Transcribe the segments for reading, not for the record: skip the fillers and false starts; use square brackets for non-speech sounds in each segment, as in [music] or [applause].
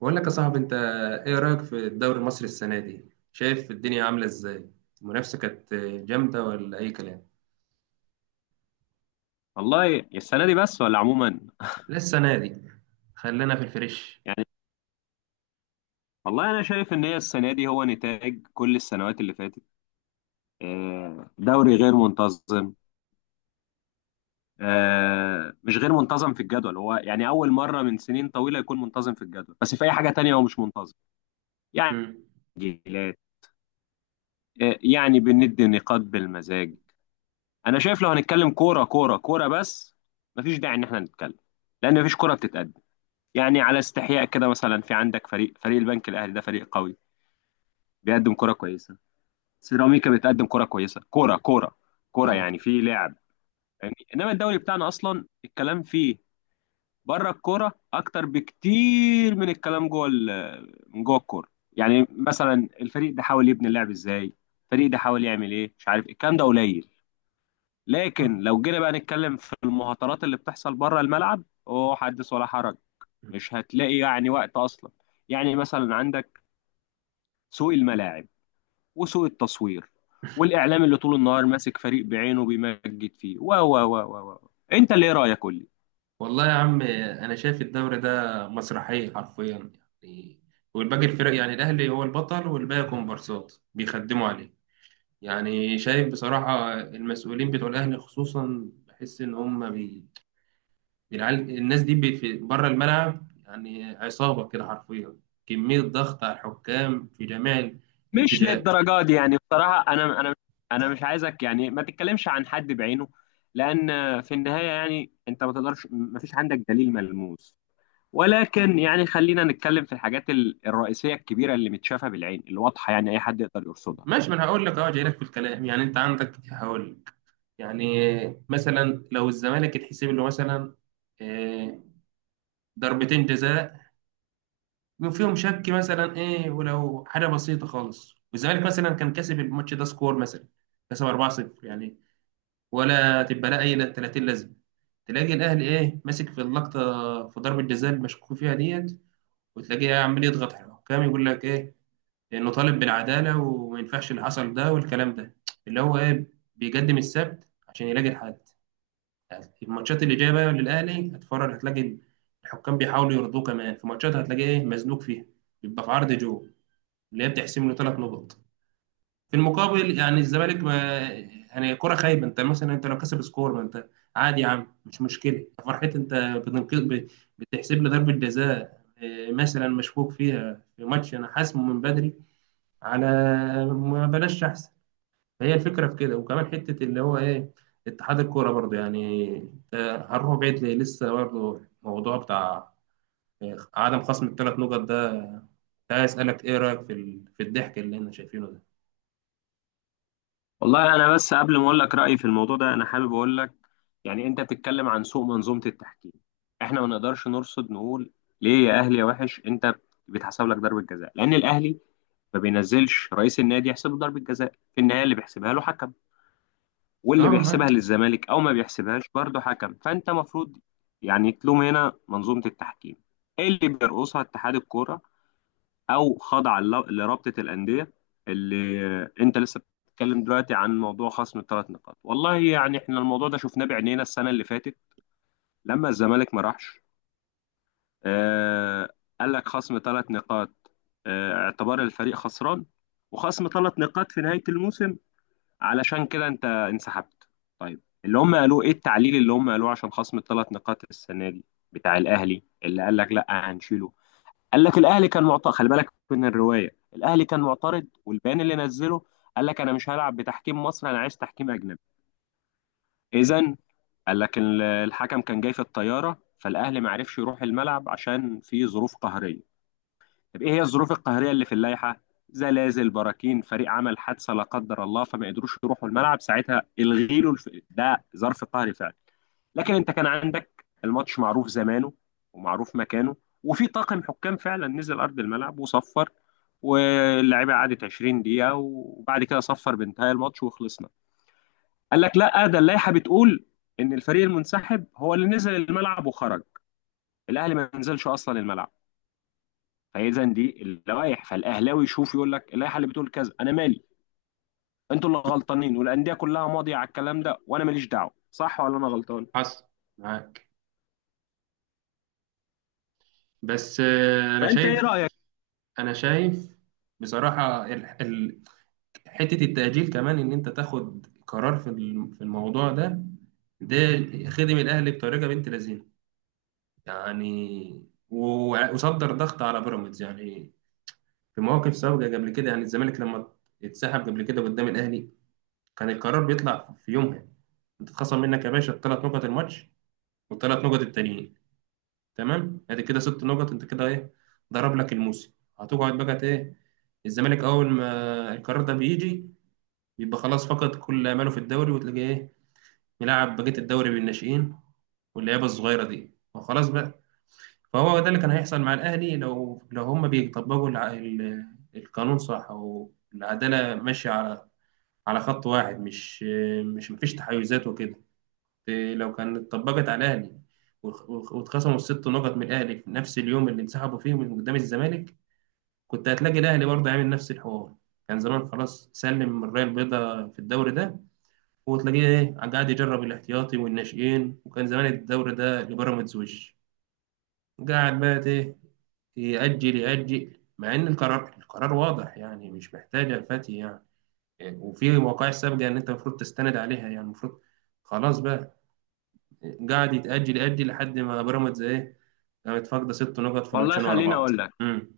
بقول لك يا صاحبي انت، ايه رايك في الدوري المصري السنه دي؟ شايف الدنيا عامله ازاي؟ المنافسه كانت جامده ولا اي كلام؟ والله السنة دي بس ولا عموما؟ لا، السنه دي. خلينا في الفريش. يعني، والله أنا شايف إن هي السنة دي هو نتاج كل السنوات اللي فاتت. آه، دوري غير منتظم. آه، مش غير منتظم في الجدول، هو يعني أول مرة من سنين طويلة يكون منتظم في الجدول، بس في أي حاجة تانية هو مش منتظم. يعني امم. تسجيلات، آه، يعني بندي نقاط بالمزاج. أنا شايف لو هنتكلم كورة كورة كورة بس، مفيش داعي إن إحنا نتكلم، لأن مفيش كورة بتتقدم. يعني على استحياء كده، مثلا في عندك فريق البنك الأهلي، ده فريق قوي، بيقدم كرة كويسة. سيراميكا بتقدم كرة كويسة، كرة كرة اه. يعني في لعب. يعني انما الدوري بتاعنا اصلا الكلام فيه بره الكرة اكتر بكتير من الكلام جوه من جوه الكرة، يعني مثلا الفريق ده حاول يبني اللعب ازاي، الفريق ده حاول يعمل ايه مش عارف إيه. الكلام ده قليل. لكن آه. لو جينا بقى نتكلم في المهاترات اللي بتحصل بره الملعب، اوه حدث ولا حرج. مم. مش هتلاقي يعني وقت اصلا. يعني مثلا عندك سوق الملاعب وسوء التصوير والاعلام اللي طول النهار ماسك فريق بعينه بيمجد فيه و و و و و انت اللي ايه رايك قول لي. والله يا عم، انا شايف الدوري ده مسرحيه حرفيا يعني، والباقي الفرق، يعني الاهلي هو البطل والباقي كومبارسات بيخدموا عليه. يعني شايف بصراحه المسؤولين بتوع الاهلي خصوصا، بحس ان هم العيال الناس دي في بره الملعب يعني عصابة كده حرفيا. كمية ضغط على الحكام في جميع مش الاتجاهات. للدرجه دي يعني بصراحه، انا انا مش عايزك، يعني ما تتكلمش عن حد بعينه، لان في النهايه يعني انت ما تقدرش، ما فيش عندك دليل ملموس. ولكن يعني خلينا نتكلم في الحاجات الرئيسيه الكبيره اللي متشافه بالعين، اللي واضحه يعني اي حد يقدر يرصدها. ماشي، ما انا هقول لك، جاي لك في الكلام يعني، انت عندك، هقول لك. يعني مثلا لو الزمالك يتحسب له مثلا آه، ضربتين جزاء، يبقى فيهم شك مثلا ايه، ولو حاجة بسيطة خالص، والزمالك مثلا كان كسب الماتش ده سكور، مثلا كسب 4-0 يعني، ولا تبقى لها اي 30 لازمه، تلاقي الاهلي ايه ماسك في اللقطه في ضربه جزاء المشكوك فيها ديت، وتلاقيه عمال يضغط على الحكام، يقول لك ايه، انه طالب بالعداله وما ينفعش اللي حصل ده، والكلام ده اللي هو ايه، بيقدم السبت عشان يلاقي الحد. الماتشات اللي جايه بقى للاهلي هتفرج، هتلاقي الحكام بيحاولوا يرضوه، كمان في ماتشات هتلاقيه ايه مزنوق فيها، بيبقى في عرض جو، اللي هي بتحسم له 3 نقط. في المقابل يعني الزمالك ما، يعني كرة خايبة، انت مثلا انت لو كسب سكور ما انت عادي يا عم، مش مشكلة، فرحت، انت بتنقذ بتحسب لي ضربة جزاء مثلا مشكوك فيها في ماتش انا حاسمه من بدري، على ما بلاش احسن. هي الفكرة في كده، وكمان حتة اللي هو ايه، اتحاد الكورة برضه، يعني انت هنروح بعيد ليه، لسه برضه الموضوع بتاع اه، عدم خصم الـ3 نقط ده. عايز اسألك ايه رأيك في في الضحك اللي احنا شايفينه ده؟ والله انا بس قبل ما اقول لك رايي في الموضوع ده، انا حابب اقول لك يعني انت بتتكلم عن سوء منظومه التحكيم. احنا ما نقدرش نرصد نقول ليه يا اهلي يا وحش انت بيتحسب لك ضربه جزاء، لان الاهلي ما بينزلش رئيس النادي يحسبه ضربه جزاء، في النهايه اللي بيحسبها له حكم، واللي تمام، بيحسبها معاك. للزمالك او ما بيحسبهاش برضه حكم. فانت مفروض يعني تلوم هنا منظومه التحكيم، ايه اللي بيرقصها اتحاد الكوره او خاضع لرابطه الانديه. اللي انت لسه بتتكلم دلوقتي عن موضوع خصم الـ3 نقاط، والله يعني احنا الموضوع ده شفناه بعينينا السنه اللي فاتت لما الزمالك ما راحش. آه، قال لك خصم 3 نقاط، آه، اعتبار الفريق خسران، وخصم 3 نقاط في نهايه الموسم، علشان كده انت انسحبت. طيب اللي هم قالوه ايه؟ التعليل اللي هم قالوه عشان خصم الـ3 نقاط السنه دي بتاع الاهلي اللي قال لك لا هنشيله. قال لك الاهلي كان معترض، خلي بالك من الروايه، الاهلي كان معترض والبيان اللي نزله، قال لك انا مش هلعب بتحكيم مصري، انا عايز تحكيم اجنبي. اذا قال لك الحكم كان جاي في الطياره، فالاهلي ما عرفش يروح الملعب عشان في ظروف قهريه. طب ايه هي الظروف القهريه اللي في اللائحه؟ زلازل، براكين، فريق عمل حادثه لا قدر الله فما قدروش يروحوا الملعب ساعتها، الغي له ده ظرف قهري فعلا. لكن انت كان عندك الماتش معروف زمانه ومعروف مكانه، وفي طاقم حكام فعلا نزل ارض الملعب وصفر، واللعيبه قعدت 20 دقيقه، وبعد كده صفر بانتهاء الماتش وخلصنا. قال لك لا، ده اللائحه بتقول ان الفريق المنسحب هو اللي نزل الملعب وخرج، الاهلي ما نزلش اصلا الملعب. فاذا دي اللوائح فالاهلاوي يشوف يقول لك اللائحه اللي بتقول كذا انا مالي، انتوا اللي غلطانين، والانديه كلها ماضيه على الكلام ده وانا ماليش دعوه. صح ولا انا غلطان؟ حصل، معاك. بس انا فانت ايه شايف رايك؟ انا شايف بصراحه، حته التاجيل كمان، ان انت تاخد قرار في في الموضوع ده، ده خدم الاهلي بطريقه بنت لذينه يعني، وصدر ضغط على بيراميدز يعني. في مواقف سابقه قبل كده، يعني الزمالك لما اتسحب قبل كده قدام الاهلي، كان القرار بيطلع في يومها، انت اتخصم منك يا باشا الثلاث نقط الماتش، والثلاث نقط التانيين. تمام، ادي كده 6 نقط، انت كده ايه، ضرب لك الموسم. هتقعد بقى ايه، الزمالك اول ما القرار ده بيجي، بيبقى خلاص، فقد كل اماله في الدوري، وتلاقيه ايه ملاعب بقيه الدوري بالناشئين واللعيبه الصغيره دي، وخلاص بقى. فهو ده اللي كان هيحصل مع الاهلي، لو هم بيطبقوا القانون صح، او العداله ماشيه على خط واحد، مش مفيش تحيزات وكده. لو كانت اتطبقت على الاهلي واتخصموا الـ6 نقط من الاهلي في نفس اليوم اللي انسحبوا فيه من قدام الزمالك، كنت هتلاقي الاهلي برضه عامل نفس الحوار، كان زمان خلاص سلم من الرايه البيضاء في الدوري ده، وتلاقيه ايه قاعد يجرب الاحتياطي والناشئين، وكان زمان الدوري ده لبيراميدز وش. قاعد بقى ايه، يأجل يأجل، مع ان القرار القرار واضح يعني، مش محتاجه الفتي يعني. وفي وقائع سابقه ان انت المفروض تستند عليها يعني، المفروض خلاص بقى، قاعد يتأجل يأجل لحد ما بيراميدز إيه، كانت فاقدة 6 نقط في والله ماتشين ورا خليني بعض. اقول لك امم.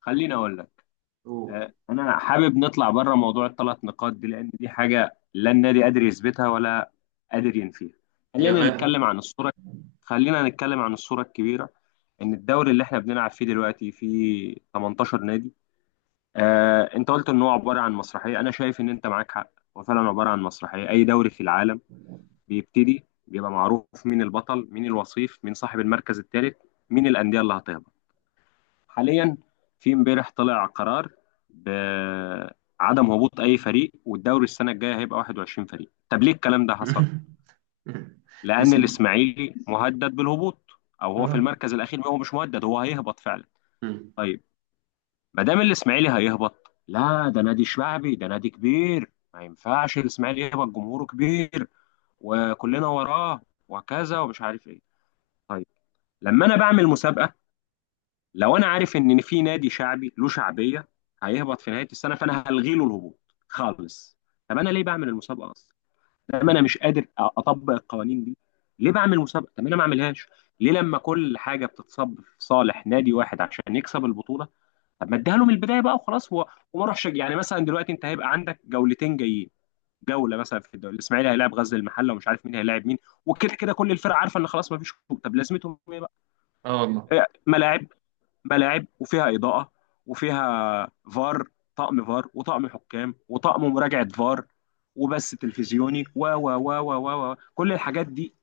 خليني اقول لك أوه. آه، انا حابب نطلع بره موضوع الـ3 نقاط دي، لان دي حاجه لا النادي قادر يثبتها ولا قادر ينفيها. هي خلينا غير. نتكلم عن الصوره، خلينا نتكلم عن الصوره الكبيره. ان الدوري اللي احنا بنلعب فيه دلوقتي فيه 18 نادي. آه، انت قلت ان هو عباره عن مسرحيه، انا شايف ان انت معاك حق، هو فعلا عباره عن مسرحيه. اي دوري في العالم بيبتدي بيبقى معروف مين البطل، مين الوصيف، مين صاحب المركز الثالث، مين الانديه اللي هتهبط. حاليا في امبارح طلع قرار بعدم هبوط اي فريق، والدوري السنه الجايه هيبقى 21 فريق. طب ليه الكلام ده حصل؟ [laughs] [applause] لان الاسم. الاسماعيلي مهدد بالهبوط، او هو في اه. المركز الاخير، هو مش مهدد هو هيهبط فعلا. امم. طيب، ما دام الاسماعيلي هيهبط، لا ده نادي شعبي ده نادي كبير ما ينفعش الاسماعيلي يهبط، جمهوره كبير وكلنا وراه وكذا ومش عارف ايه. طيب، لما انا بعمل مسابقه، لو انا عارف ان في نادي شعبي له شعبيه هيهبط في نهايه السنه فانا هلغي له الهبوط خالص، طب انا ليه بعمل المسابقه اصلا؟ لما انا مش قادر اطبق القوانين دي ليه بعمل مسابقه؟ طب انا ما اعملهاش. ليه لما كل حاجه بتتصب في صالح نادي واحد عشان يكسب البطوله، طب ما اديها له من البدايه بقى وخلاص، وما اروحش يعني مثلا دلوقتي انت هيبقى عندك جولتين جايين، جوله مثلا في الدوري الاسماعيلي هيلاعب غزل المحله، ومش عارف مين هيلاعب مين، وكده كده كل الفرق عارفه ان خلاص ما فيش هبوط. طب لازمتهم ايه بقى؟ اه، والله. إيه، ملاعب، ملاعب وفيها اضاءه وفيها فار، طقم فار وطقم حكام وطقم مراجعه فار وبث تلفزيوني و و و و و و كل الحاجات دي،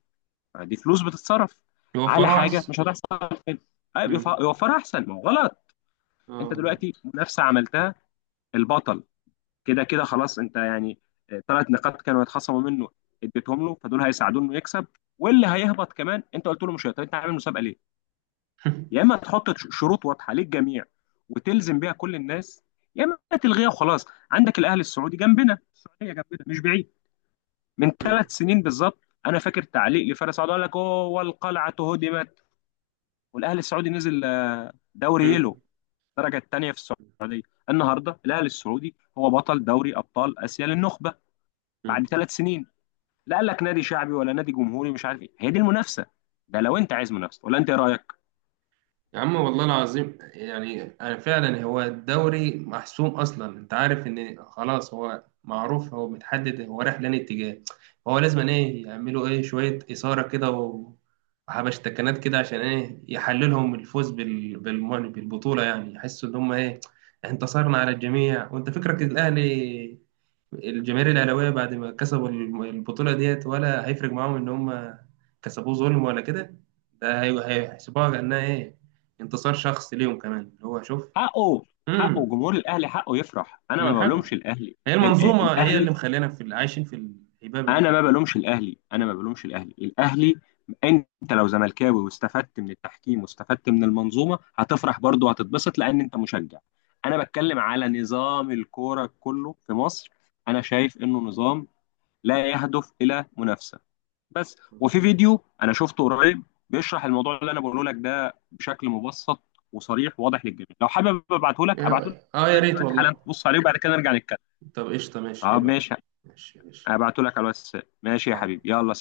دي فلوس بتتصرف على يوفروا حاجه أحسن. مش هتحصل تاني. أيوة، امم. يوفرها احسن، ما هو غلط. اه، انت والله. دلوقتي منافسه عملتها، البطل كده كده خلاص انت يعني 3 نقاط كانوا يتخصموا منه اديتهم له فدول هيساعدوه انه يكسب، واللي هيهبط كمان انت قلت له مش هيقدر، انت عامل مسابقه ليه؟ يا اما [laughs] [applause] تحط شروط واضحه للجميع وتلزم بيها كل الناس، يا اما تلغيها وخلاص. عندك الاهلي السعودي جنبنا، السعوديه جنبنا مش بعيد، من امم. 3 سنين بالظبط انا فاكر تعليق لفارس سعد قال لك اوه القلعه هدمت، والاهلي السعودي نزل آه، دوري امم. يلو، الدرجه الثانيه في السعوديه. النهارده الاهلي السعودي هو بطل دوري ابطال اسيا للنخبه، امم. بعد 3 سنين. لا قال لك نادي شعبي ولا نادي جمهوري مش عارف ايه، هي دي المنافسه ده لو انت عايز منافسه، ولا انت ايه رايك؟ يا عم، والله العظيم يعني، أنا فعلا هو الدوري محسوم اصلا، انت عارف ان خلاص، هو معروف، هو متحدد، هو رايح لأنهي اتجاه، فهو لازم ايه، يعملوا ايه شوية إثارة كده وحبشتكنات كده عشان ايه يحللهم الفوز بالبطولة يعني، يحسوا ان هم ايه انتصرنا على الجميع. وانت فكرك الاهلي، الجماهير الاهلاويه بعد ما كسبوا البطوله ديت، ولا هيفرق معاهم ان هم كسبوه ظلم ولا كده؟ ده هيحسبوها كانها ايه انتصار شخصي ليهم كمان، اللي هو شوف. حقه، حقه امم. جمهور الاهلي حقه يفرح، انا ما من بلومش حق. الاهلي. هي المنظومه هي الاهلي، اللي مخلينا في عايشين في الهباب اللي انا احنا ما فيه ده. بلومش الاهلي، انا ما بلومش الاهلي. انت لو زملكاوي واستفدت من التحكيم واستفدت من المنظومه هتفرح برضه وهتتبسط لان انت مشجع. انا بتكلم على نظام الكوره كله في مصر، انا شايف انه نظام لا يهدف الى منافسه بس. مم. وفي فيديو انا شفته قريب بيشرح الموضوع اللي انا بقوله لك ده بشكل مبسط وصريح وواضح للجميع، لو حابب ابعته لك ابعته لك يا ريت دلوقتي حالا والله. تبص عليه وبعد كده نرجع نتكلم. طب قشطه، ماشي ايه طب بقى. ماشي، ماشي، ماشي. ابعته لك على الواتساب. ماشي يا حبيبي آه. يلا.